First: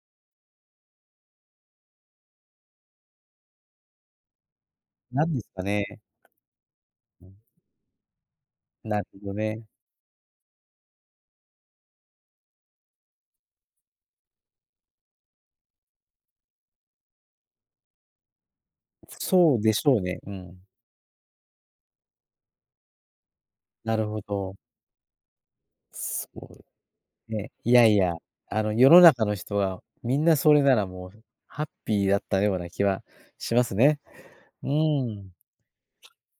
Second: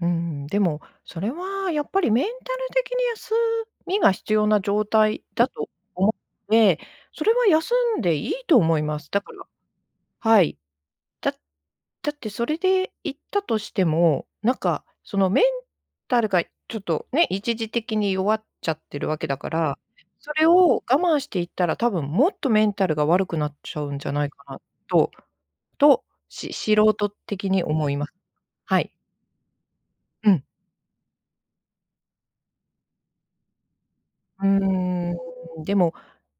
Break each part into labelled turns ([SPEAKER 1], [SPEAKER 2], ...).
[SPEAKER 1] うん、でも、それはやっぱりメンタル的に休みが必要な状態
[SPEAKER 2] なんです
[SPEAKER 1] だ
[SPEAKER 2] か
[SPEAKER 1] と
[SPEAKER 2] ね。
[SPEAKER 1] 思うので、それは休んでいいと思いま
[SPEAKER 2] なる
[SPEAKER 1] す。
[SPEAKER 2] ほ
[SPEAKER 1] だか
[SPEAKER 2] ど
[SPEAKER 1] ら、
[SPEAKER 2] ね。
[SPEAKER 1] はい。だだってそれで行ったとしても、なんか、そのメンタルがちょっとね、一時的に弱っちゃってるわけだか
[SPEAKER 2] そうで
[SPEAKER 1] ら、
[SPEAKER 2] しょうね、う
[SPEAKER 1] それ
[SPEAKER 2] ん。
[SPEAKER 1] を我慢して行ったら、多分もっとメンタルが悪くなっちゃう
[SPEAKER 2] な
[SPEAKER 1] ん
[SPEAKER 2] る
[SPEAKER 1] じゃ
[SPEAKER 2] ほ
[SPEAKER 1] ないか
[SPEAKER 2] ど。
[SPEAKER 1] なとと、
[SPEAKER 2] そ
[SPEAKER 1] し素人
[SPEAKER 2] う。え
[SPEAKER 1] 的
[SPEAKER 2] え、
[SPEAKER 1] に
[SPEAKER 2] いや
[SPEAKER 1] 思
[SPEAKER 2] い
[SPEAKER 1] いま
[SPEAKER 2] や、あの
[SPEAKER 1] はい。
[SPEAKER 2] 世の中の人はみん
[SPEAKER 1] う
[SPEAKER 2] な
[SPEAKER 1] ん。
[SPEAKER 2] それならもう、ハッピーだったような気はしますね。
[SPEAKER 1] う
[SPEAKER 2] う
[SPEAKER 1] ー
[SPEAKER 2] ーん。
[SPEAKER 1] ん、でも、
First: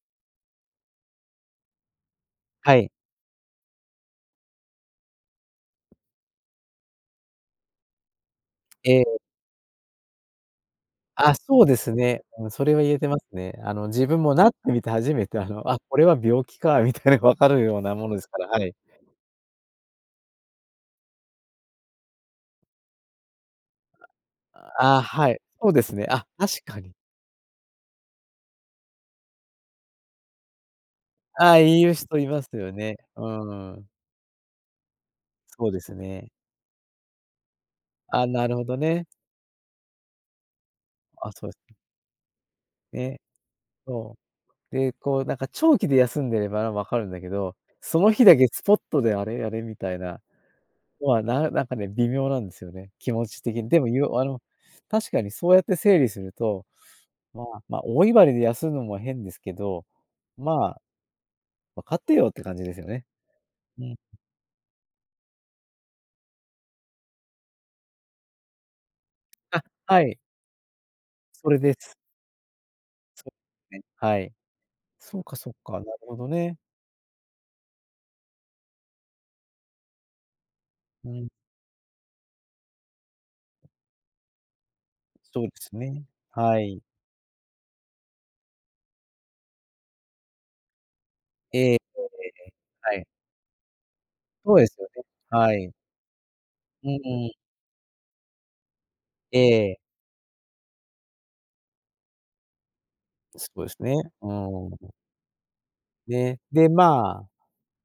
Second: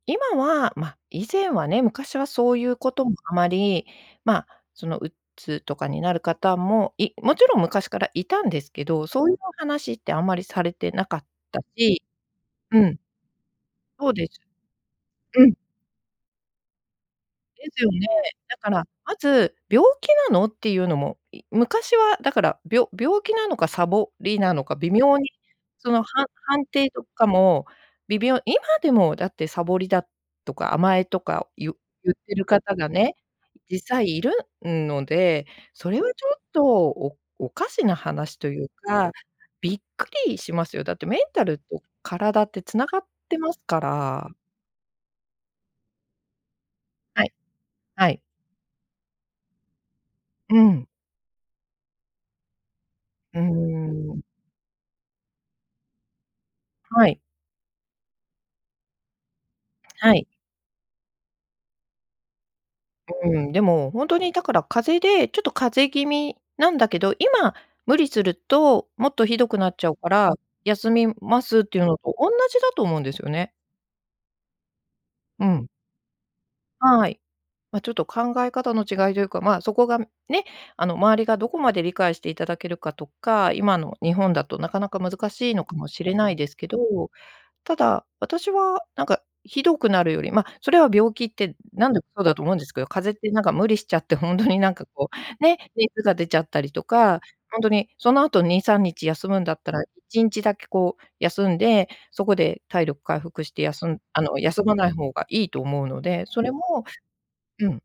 [SPEAKER 1] 今はま、以前はね、昔はそうい
[SPEAKER 2] は
[SPEAKER 1] う
[SPEAKER 2] い。
[SPEAKER 1] こともあまり、ま、その鬱とかになる方も、いもちろん昔からいたんですけ
[SPEAKER 2] え
[SPEAKER 1] ど、
[SPEAKER 2] え。
[SPEAKER 1] そういう話ってあんまりされてなかっ
[SPEAKER 2] ああ、そ
[SPEAKER 1] た
[SPEAKER 2] うです
[SPEAKER 1] し。
[SPEAKER 2] ね。うん、それ
[SPEAKER 1] う
[SPEAKER 2] は言
[SPEAKER 1] ん。
[SPEAKER 2] えてますね。あの自
[SPEAKER 1] そう
[SPEAKER 2] 分
[SPEAKER 1] で
[SPEAKER 2] も
[SPEAKER 1] す。
[SPEAKER 2] なってみて初めて、あ
[SPEAKER 1] うん。
[SPEAKER 2] の、あ、これは病気かみたいなのが分かる
[SPEAKER 1] で
[SPEAKER 2] よう
[SPEAKER 1] すよ
[SPEAKER 2] な
[SPEAKER 1] ね。
[SPEAKER 2] ものですから、
[SPEAKER 1] だ
[SPEAKER 2] は
[SPEAKER 1] か
[SPEAKER 2] い。
[SPEAKER 1] ら、まず「病気なの？」っていうのも、い昔はだから、びょ病気なのかサボりなのか、微
[SPEAKER 2] ああ、
[SPEAKER 1] 妙
[SPEAKER 2] は
[SPEAKER 1] に、
[SPEAKER 2] い、そうで
[SPEAKER 1] そ
[SPEAKER 2] す
[SPEAKER 1] の、
[SPEAKER 2] ね。
[SPEAKER 1] は
[SPEAKER 2] あ、
[SPEAKER 1] ん
[SPEAKER 2] 確
[SPEAKER 1] 判
[SPEAKER 2] か
[SPEAKER 1] 定
[SPEAKER 2] に。
[SPEAKER 1] とかも、微妙今でもだってサボりだとか、甘えとか
[SPEAKER 2] ああ、
[SPEAKER 1] ゆ
[SPEAKER 2] 言う
[SPEAKER 1] 言
[SPEAKER 2] 人
[SPEAKER 1] っ
[SPEAKER 2] い
[SPEAKER 1] て
[SPEAKER 2] ま
[SPEAKER 1] る
[SPEAKER 2] すよ
[SPEAKER 1] 方が
[SPEAKER 2] ね。
[SPEAKER 1] ね、
[SPEAKER 2] うー
[SPEAKER 1] 実
[SPEAKER 2] ん。
[SPEAKER 1] 際いるんので、
[SPEAKER 2] そうで
[SPEAKER 1] そ
[SPEAKER 2] す
[SPEAKER 1] れはちょ
[SPEAKER 2] ね。
[SPEAKER 1] っと、おおかしな
[SPEAKER 2] あ、
[SPEAKER 1] 話
[SPEAKER 2] な
[SPEAKER 1] と
[SPEAKER 2] る
[SPEAKER 1] い
[SPEAKER 2] ほ
[SPEAKER 1] う
[SPEAKER 2] どね。
[SPEAKER 1] か、びっくりしますよ。だってメン
[SPEAKER 2] あ、
[SPEAKER 1] タ
[SPEAKER 2] そうで
[SPEAKER 1] ル
[SPEAKER 2] すね。
[SPEAKER 1] と体って繋がっ
[SPEAKER 2] ね、
[SPEAKER 1] てますか
[SPEAKER 2] そ
[SPEAKER 1] ら。
[SPEAKER 2] う。で、こうなんか長期で休んでれば、ま、分かるんだ
[SPEAKER 1] は
[SPEAKER 2] け
[SPEAKER 1] い、
[SPEAKER 2] ど、そ
[SPEAKER 1] は
[SPEAKER 2] の
[SPEAKER 1] い。
[SPEAKER 2] 日だけスポットであれあれ？みたいな。
[SPEAKER 1] うん。
[SPEAKER 2] とはならなんかね、微妙なんですよね、気持
[SPEAKER 1] うー
[SPEAKER 2] ち的に。でも
[SPEAKER 1] ん。
[SPEAKER 2] あの、確かにそうやって整理すると、
[SPEAKER 1] はい。
[SPEAKER 2] まあ、ま、大威張りで休むのも変ですけど、
[SPEAKER 1] はい。
[SPEAKER 2] まあ「分かってよ」って感じですよね。
[SPEAKER 1] うーん、で
[SPEAKER 2] う
[SPEAKER 1] も、
[SPEAKER 2] ん。
[SPEAKER 1] ほんとにだから風邪で、ちょっと風邪気味なんだけど、今無理すると、もっとひどく
[SPEAKER 2] あ、
[SPEAKER 1] なっちゃう
[SPEAKER 2] は
[SPEAKER 1] か
[SPEAKER 2] い。
[SPEAKER 1] ら、休みま
[SPEAKER 2] それ
[SPEAKER 1] すっ
[SPEAKER 2] で
[SPEAKER 1] ていう
[SPEAKER 2] す。
[SPEAKER 1] のとおんなじだと思うんです
[SPEAKER 2] そ、
[SPEAKER 1] よね。
[SPEAKER 2] ね、はい。そうか
[SPEAKER 1] う
[SPEAKER 2] そう
[SPEAKER 1] ん。
[SPEAKER 2] か、なるほどね。
[SPEAKER 1] はい。ま、ちょっと考え方の違いというか、ま、そこがね、あの
[SPEAKER 2] う
[SPEAKER 1] 周り
[SPEAKER 2] ん。
[SPEAKER 1] がどこまで理解していただけるかとか、今の日本だとなかなか難
[SPEAKER 2] そうで
[SPEAKER 1] しいの
[SPEAKER 2] す
[SPEAKER 1] かも
[SPEAKER 2] ね、
[SPEAKER 1] しれないです
[SPEAKER 2] は
[SPEAKER 1] けど、
[SPEAKER 2] い。
[SPEAKER 1] ただ、私はなんかひどくなるより、まそれは病気って
[SPEAKER 2] ええ、
[SPEAKER 1] なんでもそうだ
[SPEAKER 2] [unintelligible]
[SPEAKER 1] と思うんですけど、
[SPEAKER 2] はい。
[SPEAKER 1] 風邪ってなんか無理しちゃってほんと
[SPEAKER 2] そ
[SPEAKER 1] に
[SPEAKER 2] うで
[SPEAKER 1] なん
[SPEAKER 2] す
[SPEAKER 1] か
[SPEAKER 2] よね、
[SPEAKER 1] こう、
[SPEAKER 2] は
[SPEAKER 1] ね、
[SPEAKER 2] い。
[SPEAKER 1] 熱が出ちゃったりと
[SPEAKER 2] うん
[SPEAKER 1] か、
[SPEAKER 2] うん。
[SPEAKER 1] ほんとにその後2、3日休
[SPEAKER 2] え
[SPEAKER 1] むんだった
[SPEAKER 2] え。
[SPEAKER 1] ら1日だけこう休んで、そこで体力回復
[SPEAKER 2] そ
[SPEAKER 1] して、
[SPEAKER 2] うです
[SPEAKER 1] 休
[SPEAKER 2] ね。
[SPEAKER 1] んあ
[SPEAKER 2] う
[SPEAKER 1] の休ま
[SPEAKER 2] ー
[SPEAKER 1] な
[SPEAKER 2] ん。
[SPEAKER 1] い方がいいと思うので、
[SPEAKER 2] ね、
[SPEAKER 1] それ
[SPEAKER 2] で、
[SPEAKER 1] も
[SPEAKER 2] まあ
[SPEAKER 1] うん。